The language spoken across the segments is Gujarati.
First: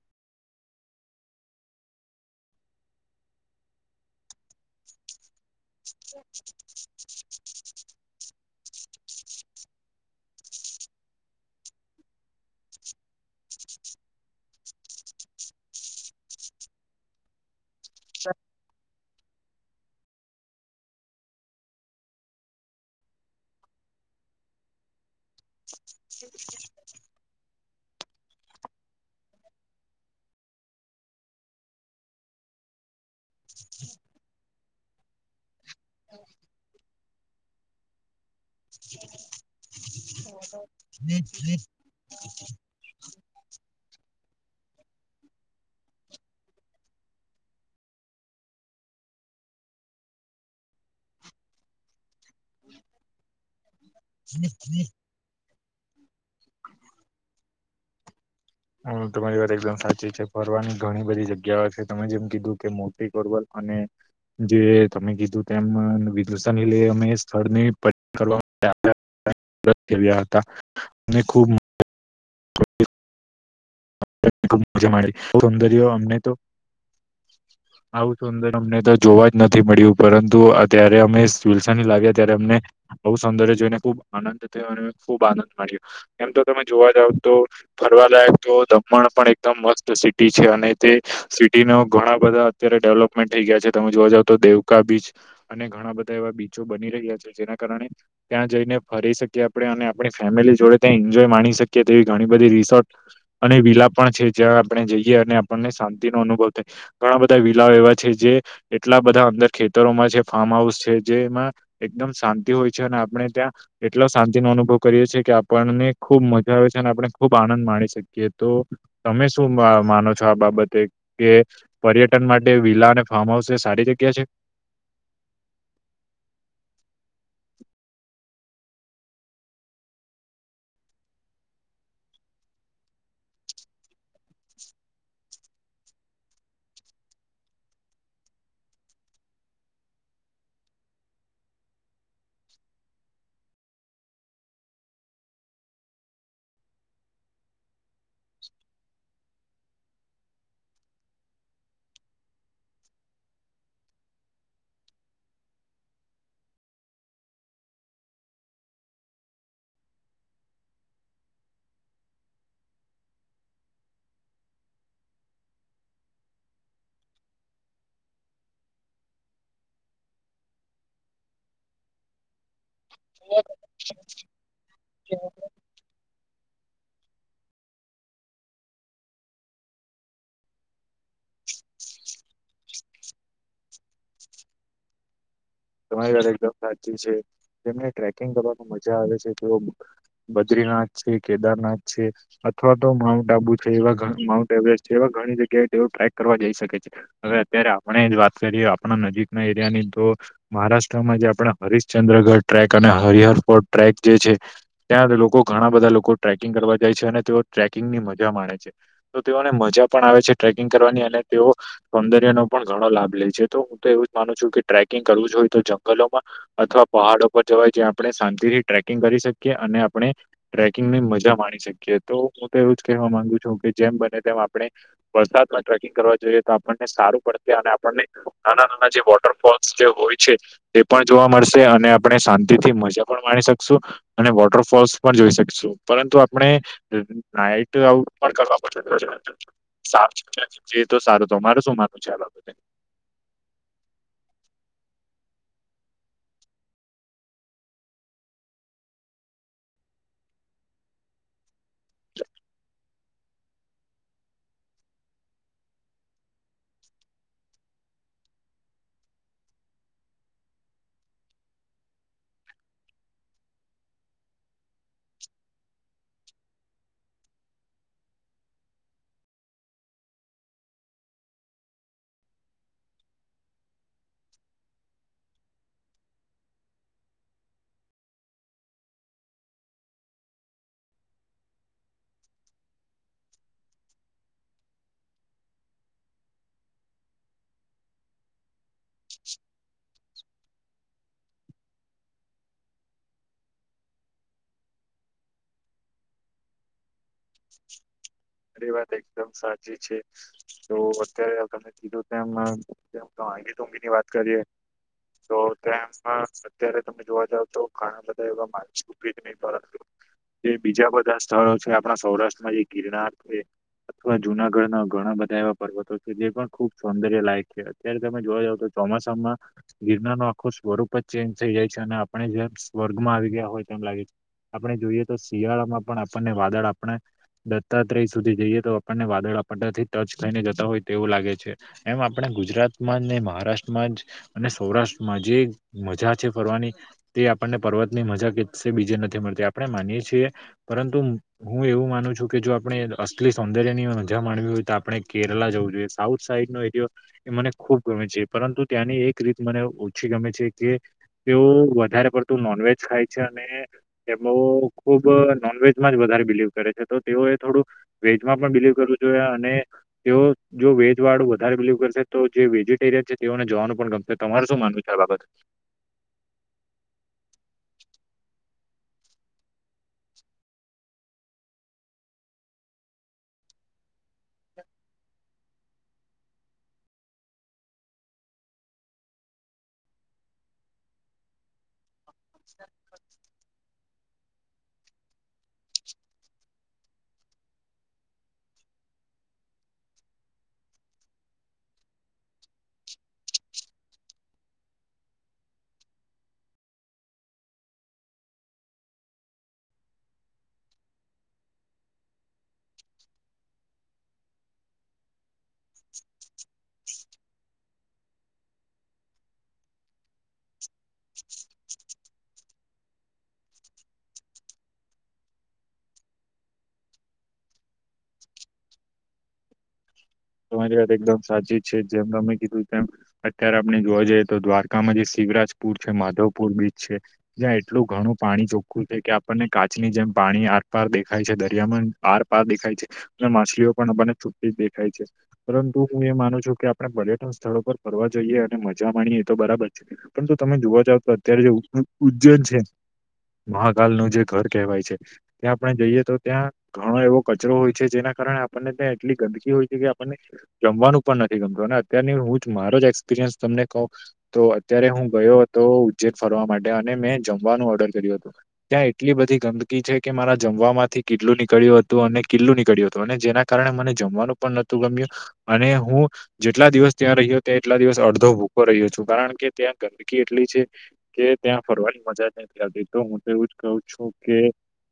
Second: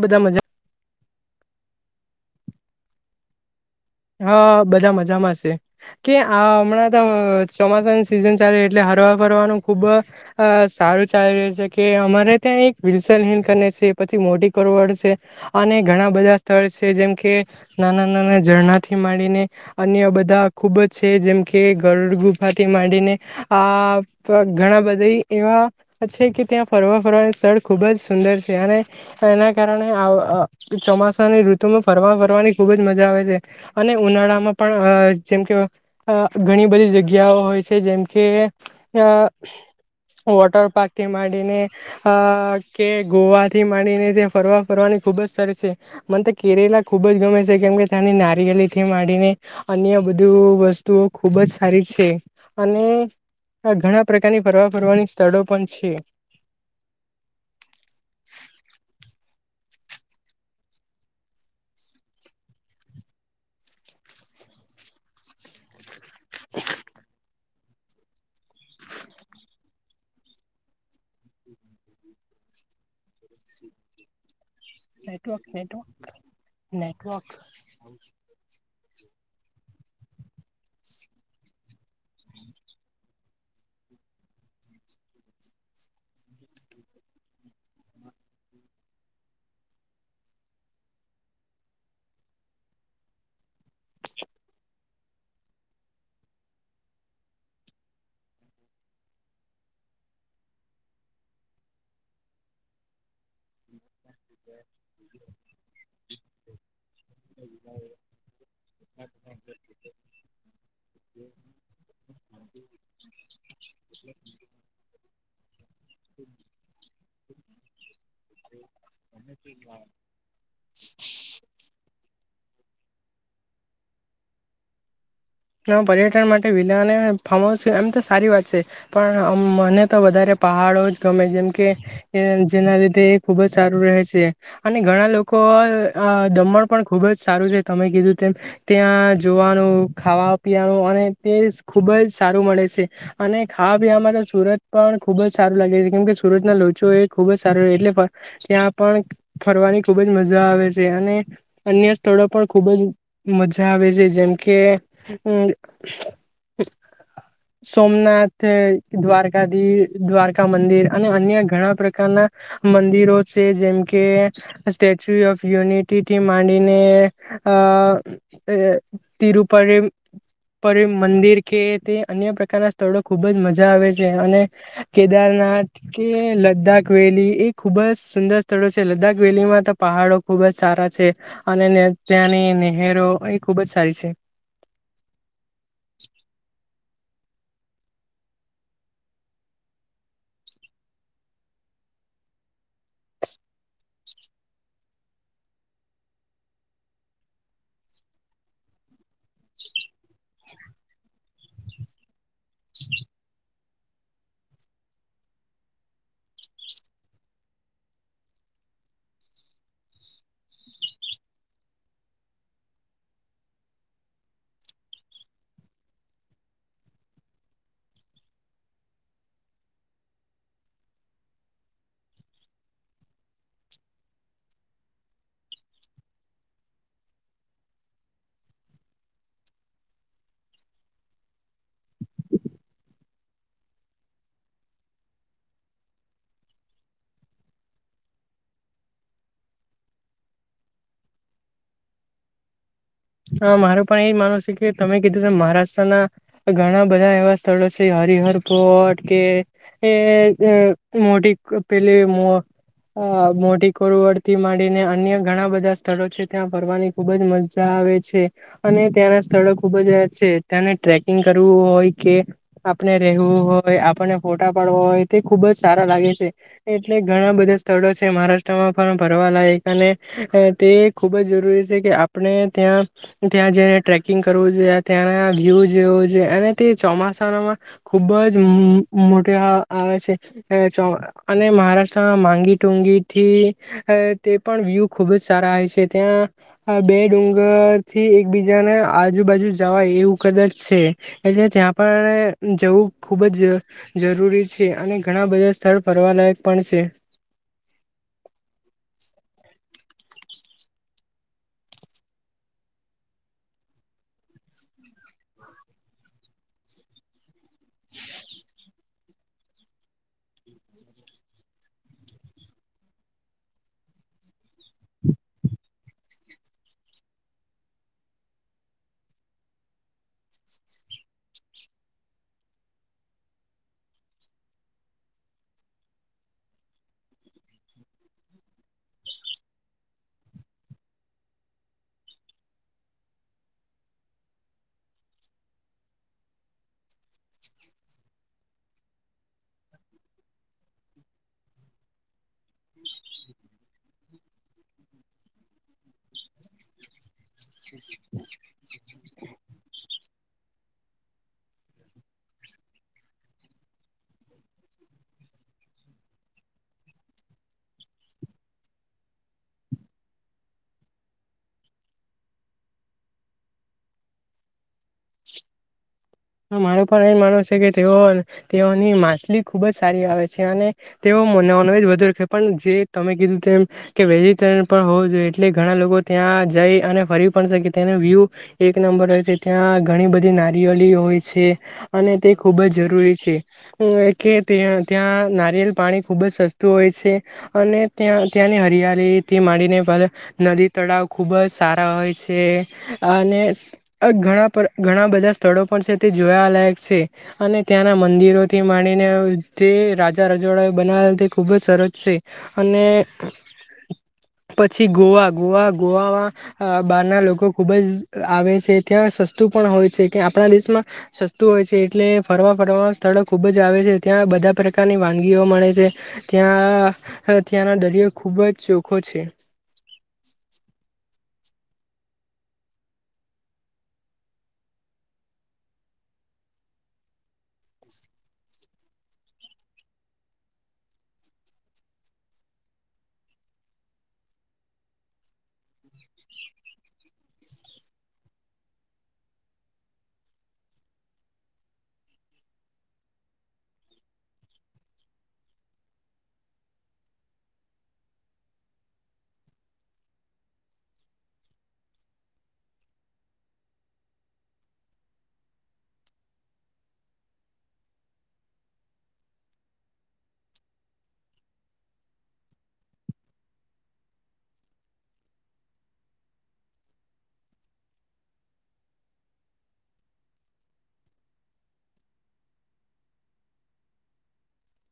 બધા મજા. હા બધા મજામાં છે, કે આ હમણાં તો ચોમાસાની સિઝન ચાલે. એટલે હરવા ફરવાનું ખુબ, અ સારું ચાાલ રહે છે કે અમારે ત્યાં એક વિલસલનહિલ કરીને છે પછી મોટી કોરવડ છે, અને ઘણા બધા સ્થળ છે જેમ કે. નાના નાના જરણા થી માંડીને, અન્ય બધા ખુબ જ છે જેમ કે ગરડ ગુફાથી માંડીને, આ આ ઘણા બધા એવા છે કે ત્યાં ફરવા ફરવાનું સ્થળ ખૂબ જ સુંદર છે અને એના કારણે ચોમાસાની ઋતુમાં ફરવા ફરવાની ખુબ જ મજા આવે છે. અને ઉનાળામાં પણ જેમ કે, ઘણી બધી જગ્યાઓ હોય છે. જેમ કે? વોટરપાર્કથી માંડિને કે ગોવાથી માંડીને તે ફરવા ફરવાની ખુબ જ સરસ છે, મને તો કેરેલા ખુબ જ ગમે છે. કેમ કે ત્યાની. થી માંડીને અન્ય બધી વસ્તુઓ ખુબ જ સારી છે, અને આ ઘણા પ્રકારની હમ ફરવા-ફરવાની સ્થળો પણ છે. તમારી વાત એકદમ સાચી છે. ફરવાની ઘણી બધી જગ્યાઓ છે, તમે જેમ કીધું કે મોટી ગરવલ અને જે તમે કીધું. તેમ વિદુષ લઈ અમે. સ્થળની પયટન કરવા માટે આવ્યા હતા, અને ખુબ ખૂબ મજા માણી નેટવર્ક સૌંદર નેટવર્ક અમને તો નેટવર્ક આવું સુંદર. જોવા જ નથી મળ્યું, પરંતુ અત્યારે અમે લસા લાગ્યા ત્યારે અમને બ સૌદર્ય જોઈને ખુબ આનંદ થયો અને ખુબ આનંદ માણ્યો. એમ તો તમે જોવા જાવ, તો ફરવાલાયક તો દમણ પણ એકદમ મસ્ત સિટી છે, અને તે સિટીના ઘણા બધા અત્યારે ડેવલપમેન્ટ થઈ ગયા છે. તમે જોવા જાવ તો દેવકા બીચ અને ઘણા બધા એવા બીચો બની રહ્યા છે જેના કારણે ત્યાં જઈને ફરી શકીએ આપણે અને આપણી ફેમિલી જોડે ત્યાં એન્જોય માણી શકીએ. તેવી ઘણી બધી રિશોટ અને વિલા પણ છે, જ્યાં આપણે જઈએ અને આપણને શાંતિનો અનુભવ થાય. ઘણા બધા વિલાઓ એવા છે, જે એટલા બધા અંદર ખેતરોમાં છે, ફાર્મ હાઉસ છે, જેમાં એકદમ શાંતિ હોય છે, અને આપણે ત્યાં એટલો શાંતિનો અનુભવ કરીએ છીએ કે આપણને ખુબ મજા આવે છે. આપણે ખુબ આનંદ માણી શકીએ તો. તમે શું માનો છો આ બાબતે કે પર્યટ માટે વિલા અને ફાર્મ હાઉસ એ સારી જગ્યા છે. પર્યટન માટે વિલા અને ફાર્મ હાઉસ એમ તો સારી વાત છે પણ મને તો વધારે પહાડો જ ગમે જેમ કે જેના લીધે એ ખુબ જ સારું રહે છે અને ઘણા લોકો તો દમણ પણ ખુબ જ સારું છે તમે કીધું તેમ ત્યાં જોવાનું ખાવા પીવાનું અને તે ખૂબ જ સારું મળે છે અને ખાવા પીવામાં તો સુરત પણ ખુબ જ સારું લાગે, કેમ કે સુરત ના લોચો એ ખુબ જ સારું. એટલે ત્યાં પણ ફરવાની ખૂબ ખૂબ જ મજા આવે છે, અને અન્ય સ્થળો પણ ખૂબ જ મજા આવે છે, જેમ કે હમ્મ. સોમનાથ, દ્વારકાધીશ, દ્વારકા મંદિર અને અન્ય ઘણા પ્રકારના મંદિરો છે. જેમ કે સ્ટેચ્યુ ઓફ યુનિટી થી માંડીને તિરુપરી મંદિર કે તે અન્યકાર ના સ્થળો ખુબ જ મજા આવે છે. અને કેદારનાથ કે લદાખ વેલી એ ખુબ જ સુંદર સ્થળો છે. લદાખ વેલીમાં તો પહાડો ખુબ જ સારા છે. અને ત્યાંની નહેરો એ ખુબ જ સારી છે. તમારી વાત એકદમ સાચી છે. જેમને ટ્રેકિંગ કરવાનું મજા આવે છે, તેઓ બદ્રીનાથ છે, કેદારનાથ છે અથવા તો માઉન્ટ આબુ છે, એવા માઉન્ટ એવરેસ્ટ છે એવા ઘણી જગ્યાએ તેવ ટ્રેક કરવા જઈ શકે છે હવે અત્યારે આપણે વાત કરીએ આપણા નજીક ના એરિયાની તો મહારાષ્ટ્રમાં જે આપણા હરિશ્ચંદ્રગઢ ટ્રેક અને હરિહર ફોર્ટ ટ્રેક જે છે ત્યાં લોકો ઘણા બધા લોકો ટ્રેકિંગ કરવા જાય છે અને તેઓ ટ્રેકિંગની મજા માણે છે તો તેઓને મજા પણ આવે છે ટ્રક કિંગ કરવાની અને તેઓ સૌંદર્ય નો પણ ઘણો લાભ લે છે તો હું તો એવું જ માનું છું કે ટ્રેકિંગ કરવું જો હોય તો જંગલોમાં અથવા પહાડો પર જવાય જ્યાં આપણે શાંતિથી ટ્રેકિંગ કરી શકીએ અને આપણે ટ્રેકિંગની મજા માણી શકીએ તો હું તો એવું જ કહેવા માંગુ છું કે જેમ બને તેમ આપણે વરસાદમાં ટ્રેકિંગ કરવા જોઈએ તો આપણને સારું પડે અને આપણને નાના નાના જે વોટરફોલ હોય છે તે પણ જોવા મળશે અને આપણે શાંતિ થી મજા પણ માણી શકશું અને વોટર પણ જોઈ શકશું, પરંતુ આપણે નાઈટડ સારું તોરે શું માનું છે આ બાબતે હા મારું પણ એજ માનવું છે કે તમે કીધું છે મહારાષ્ટ્ર ના ઘણા બધા એવા સ્થળો છે હરિહર ફોર્ટ કે એ મોટી પેલી અ મોટી કોરવડથી માંડીને અન્ય ઘણા બધા સ્થળો છે ત્યાં ફરવાની ખુબજ મજા આવે છે. અને ત્યાંના સ્થળો ખુબ જ છે ત્યાંને ટ્રેકિંગ કરવું હોય કે આપણે રહેવું હોય આપણને ફોટા પાડવા હોય તે ખુબ જ સારા લાગે છે. એટલે ઘણા બધા સ્થળો છે. મહારાષ્ટ્રમાં પણ ફરવાલાયક અને તે ખૂબ જ જરૂરી છે કે આપણે ત્યાં ત્યાં જઈને ટ્રેકિંગ કરવું જોઈએ. ત્યાંના વ્યૂ જેવો જોઈ અને તે ચોમા સામા ખુબ જ મોટી આવે છે. અને મહારાષ્ટ્રના માંગી ટુંગી થી તે પણ વ્યુ ખુબ જ સારા હો છે. ત્યાં બે ડુંગર થી એકબીજાને આજુબાજુ જવાય એવું કદાચ છે એટલે ત્યાં પણ જવું ખૂબ જ જરૂરી છે અને ઘણા બધા સ્થળ ફરવાલાયક પણ છે. તમારી વાત એકદમ સાચી છે. તો અત્યારે તમે કીધું તેમ તો માંગી તુંગી ની વાત કરીએ તો તેમ અત્યારે તમે જોવા જાવ તો ઘણા બધા એવા [unintelligible] બીજા બધા સ્થળો છે. આપણા સૌરાષ્ટ્રમાં જે ગિરનાર છે. અથવા જુનાગઢના ઘણા બધા એવા પર્વતો છે જે પણ ખુબ સૌંદર્ય લાયક છે. અત્યારે તમે જોવા જાવ તો ચોમાસામાં ગિરનારનો આખું સ્વરૂપ જ ચેન્જ થઈ જાય છે અને આપણે જેમ સ્વર્ગમાં આવી ગયા હોય તેમ લાગે છે. આપણે જોઈએ તો શિયાળામાં પણ આપણને વાદળ આપણે દત્તાત્રેય સુધી જઈએ તો આપણને વાદળ આપણનેથી ટચ થઈને જતા હોય તેવું લાગે છે. એમ આપણે ગુજરાતમાં ને મહારાષ્ટ્રમાં જ અને સૌરાષ્ટ્રમાં જે મજા છે ફરવાની તે આ પણને પર્વત ની મજા કે બીજે નથી મળતી આપણે માનીએ છીએ પરંતુ હું એવું માનું છું કે જો આપણે અસ્લી સૌંદર્ય ની મજા માણવી હોય તો આપણે કેરલા જવું જોઈએ સાઉથ સાઈડ નો એરિયો. એ મને ખૂબ ગમે છે પરંતુ ત્યાંની એક રીત મને ઓછી ગમે છે કે, તેઓ વધારે પડતું નોનવેજ ખાય છે અને તેઓ ખૂબ નોનવેજમાં જ વધારે બિલિવ કરે છે તો તેઓએ થોડું, વેજમાં પણ બિલીવ કરવું જોઈએ અને, તેઓ જો વેજ વાળું વધારે બિલીવ કરશે તો જે વેજીિટેરિયન છે તેઓને જવાનું પણ ગમશે. તમાર શું માનવું છે આ બાબતે? હ મારું પણ એ માનવુ છે કે તેઓ તેઓની માછલી ખુબ જ સારી આવે છે. અને તેઓ નોન વેજ વધારે ખાય પણ જે તમે કીધું તેમ વેજીરયન પણ હોવું જોઈએ એટલે ઘણા લોકો ત્યાં ત્યા જઈ અને ફરી પણ કે તેનો વ્યુ એક નંબર હોય છે. ત્યાં ઘણી બધી નારિયલી હોય છે અને તે ખુબ જ જરૂરી છે. કે ત્યાં નારિયેલ પાણી ખૂબ જ સસ્તું હોય છે. અને ત્યાં ત્યાંની હરી ત્યારે તે માંડીને નદી તળાવ ખૂબ જ સારા હોય છે અને આ ઘણા પર ઘણા બધા સ્થળો પણ છે. તે જોયાલાયક છે અને ત્યાંના મંદિરોથી માંડીને થી રાજા રજોડા બના વેલા તે ખૂબ જ સરસ છે, અને પછી ગોવા ગોવા ગોવામાં, અ બારના લોકો ખુબ જ આવે છે ત્યાં સસ્તું પણ હોય છે કે આપણા દેશમાં, સસ્તું હોય છે એટલે ફરવા ફરવા સ્થળો ખૂબ જ આવે છે ત્યાં બધા પ્રકારની વાનગીઓ મળે છે, ત્યાં હથિયાારનો દરિયો ખૂબ જ ચોખો છે. તમારી વાત એકદમ સાચી જ છે જેમ તમે કીધું તેમ, અત્યારે આપણે જોવા જઈએ તો દ્વારકામાં જે શિવરાજપુર છે માધવપુર બીચ છે, જ્યાં એટલું ઘણું પાણી ચોખ્ખું છે કે આપણને કાચની જેમ પાણી આર પાર દેખાય છે દરિયામાં આરપાર દેખાય છે, અને માછલીઓ પણ આપણને છૂટી દેખાય છે. પરંતુ હું એ માનું છું કે આપણે પર્યટન સ્થળો પર ફરવા જઈએ અને મજા માણીએ એ તો બરાબર છે. પણ જો તમે જોવા જાવ તો અત્યારે જે ઉદ્જૈન છે. મહાકાલ નું જે ઘર કહેવાય છે, ત્યાં આપણે જઈએ તો ત્યાં ઘણો એવો કચરો હોય છે જેના કારણે આપણને ત્યા એટલી ગંદકી હોય છે કે આપણને જમવાનું પણ નથી ગમતું અને અત્યાર હું મારો એક્સપિરિયન્સ તમને કહું, તો અત્યારે હું ગયો હતો ઉજ્જેર ફરવા માટે અને મેં જમવાનું ઓર્ડર કર્યું હતું, ત્યાં એટલી બધી ગંદકી છે. કે મારા જમવા થી કટલું નીકળ્યું હતું અને કેિલ્લું નીકળ્યું હતું અને જેના કારણે મને જમવાનું પણ નથી મ અને હું જેટલા દિવસ ત્યાં રહ્યો ત્યા એટલા દિવસ અડધો ભૂકો રહ્યો છું કારણ કે ત્યાં ગંદકી એટલી છે, કે ત્યાં ફરવાની મજા નથી આવતી તો હું તો એવું જ કહ છું કે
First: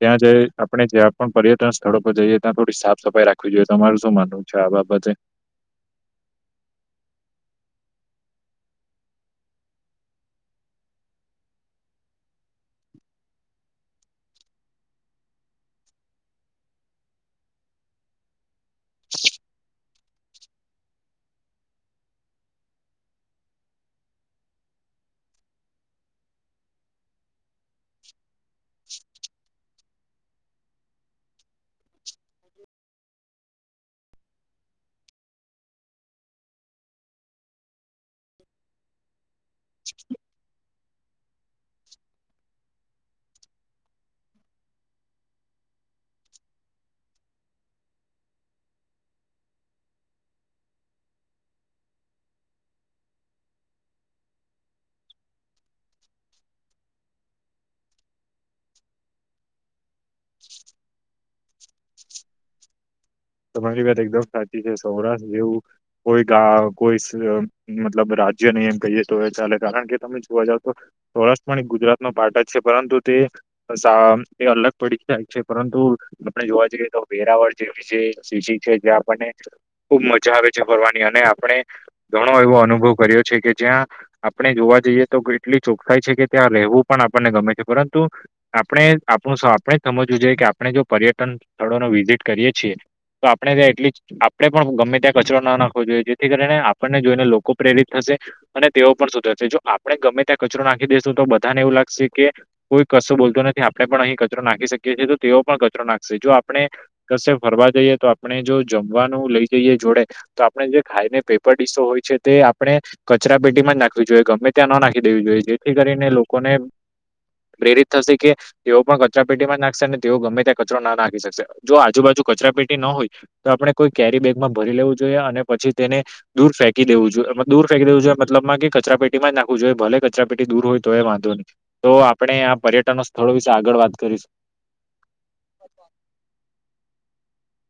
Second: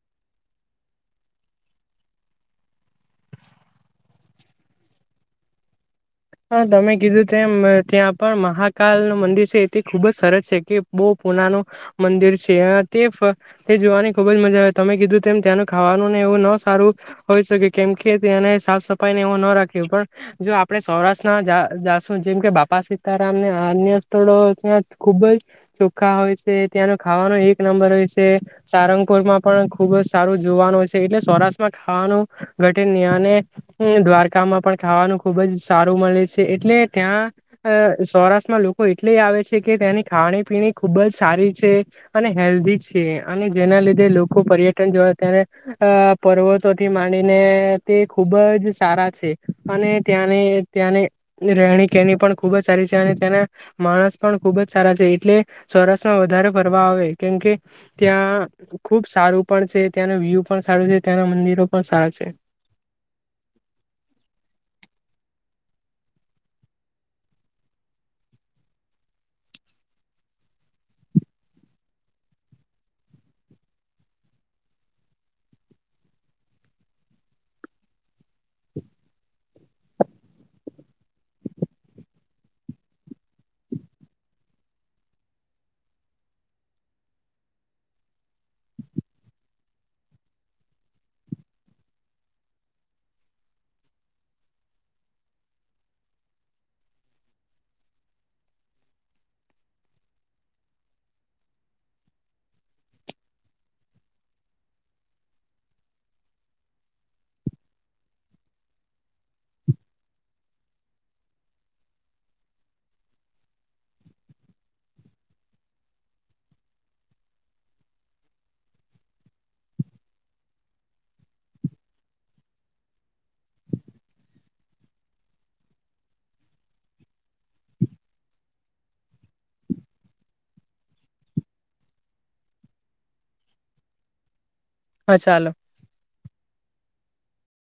ત્યાં જઈ આપણે જ્યાં પણ પર્યટન સ્થળો પર જઈએ ત્યાં થોડી સાફ સફાઈ રાખવી જોઈએ તમારું શું માનવું છે. છા આ બાબતે. હા તમે કીધું ત્યા ત્યાં પણ મહાકાલ ન મંદિર છે એ ખુબ જ સરસ છે કે બહ પુનાનું મંદિર છે, તે જોવાની ખુબ જ મજા આવે તમે કીધું તેમ ત્યાનું ખાવાનું ને ન સારું, હોય શકે કેમ કે તેને સાફ સફાઈ ને એવું ન રાખ્યું પણ જો આપણે સૌરાષ્ટ્રના જાસુ જેમ કે બાપા સીતારામને અન્ય સ્થળો ત્યાં ખુબજ. ખા હોય છે ત્યાંનો ખાવાનો એક નંબર હોય છે, સારંગપુરમાં પણ ખુબ જ સારું જોવાનું છે એટલે સૌરાષ્ટ્રમાં ખાવાનું, ઘટે અને દ્વારકામાં પણ ખાવાનું ખુબજ સારું મળે છે એટલે ત્યાં, સૌરાષ્ટ્રમાં લોકો એટલે આવે છે કે ત્યાંની ખાણી પીણી ખુબ જ સારી છે, અને હેલ્ધી છે અને જેના લીધે લોકો પર્યટન જો તને અ પર્વતોથી માંડીને તે ખુબજ સારા છે, અને ત્યાંને ત્યાંની રહેણી કેણી પણ ખુબ જ સારી છે અને ત્યાંના માણસ પણ ખુબજ સારા છે એટલે. સરસમાં વધારે ફરવા આવે કેમકે, ત્યાં ખુબ સારું પણ છે. ત્યાંનો વ્યુ પણ સારું છે ત્યાંના મંદિરો પણ સારા છે. તમારી વાત એકદમ સાચી છે સૌરાષ્ટ્ર જેવું, કોઈ ગા કોઈ મતલબ રાજ્ય નહી, એમ કહીએ તો ચાલે કારણ કે, તમે જોવા જાવ તો સૌરાષ્ટ્ર ગુજરાત નો પાર્ટ જ છે પરંતુ તે એ અલગ પડી થાય છે, પરંતુ આપણે જોવા જઈએ તો વેરાવળ જેવી છે. શિશી છે, જે આપણને ખુબ મજા આવે છે, ફરવાની અને આપણે ઘણો એવો અનુભવ કર્યો છે, કે જ્યાં આપણે જોવા જઈએ તો કેટલી ચોખાઈ છે, કે ત્યાં લેવું પણ આપણને ગમે છે, પરંતુ આપણે આપણું આપણે સમજવું જોઈએ, કે આપણે જો પર્યટન સ્થળોનો વિઝિટ કરીએ છીએ તો આપણે ત્યા એટલીસ્ટ આપણે પણ ગમે ત્યાં કચરો ના નાખવો જોઈએ, જેથી કરીને આપણને જોઈને લોકો પ્રેરિત થશે અને તેઓ પણ શું થશે, જો આપણે ગમે ત્યાં કચરો નાખી દેશું, તો બધાને એવું લાગશે કે કોઈ કશું બોલતો નથી આપણે પણ અહીં કચરો નાખી શકીએ છીએ તો તેઓ પણ કચરો નાખશે જો આપણે, કસે ફરવા જઈએ તો આપણે જો જમવાનું લઈ જઈએ જોડે, તો આપણે જે ખાઈને પેપર ડીસો હોય છે તે આપણે કચરા પેટીમાં જ નાખવી જોઈએ ગમે ત્યાં ન નાખી દેવી જોઈએ જેથી કરીને લોકોને પ્રેરિત થશે કે, તેઓ પણ કચરા પેટીમાં જ નાખશે અને તેઓ ગમે ત્યાં કચરો નાખી શકશે જો આજુબાજુ કચરા પેટી હોય તો આપણે કોઈ કેરી બેગમાં ભરી લેવું જોઈએ અને પછી, તેને દૂર ફેંકી દેવું જોઈએ દૂર ફેવું જો મતલબમાં કચરા પેટીમાં જ નાખવું જોઈએ ભલે કચરા પેટી દૂર હોય તો એ વાંધ નહી, તો આપણેે પર્યટન સ્થળો વિશે આગળ વાત કરીશું. હા ચાલો.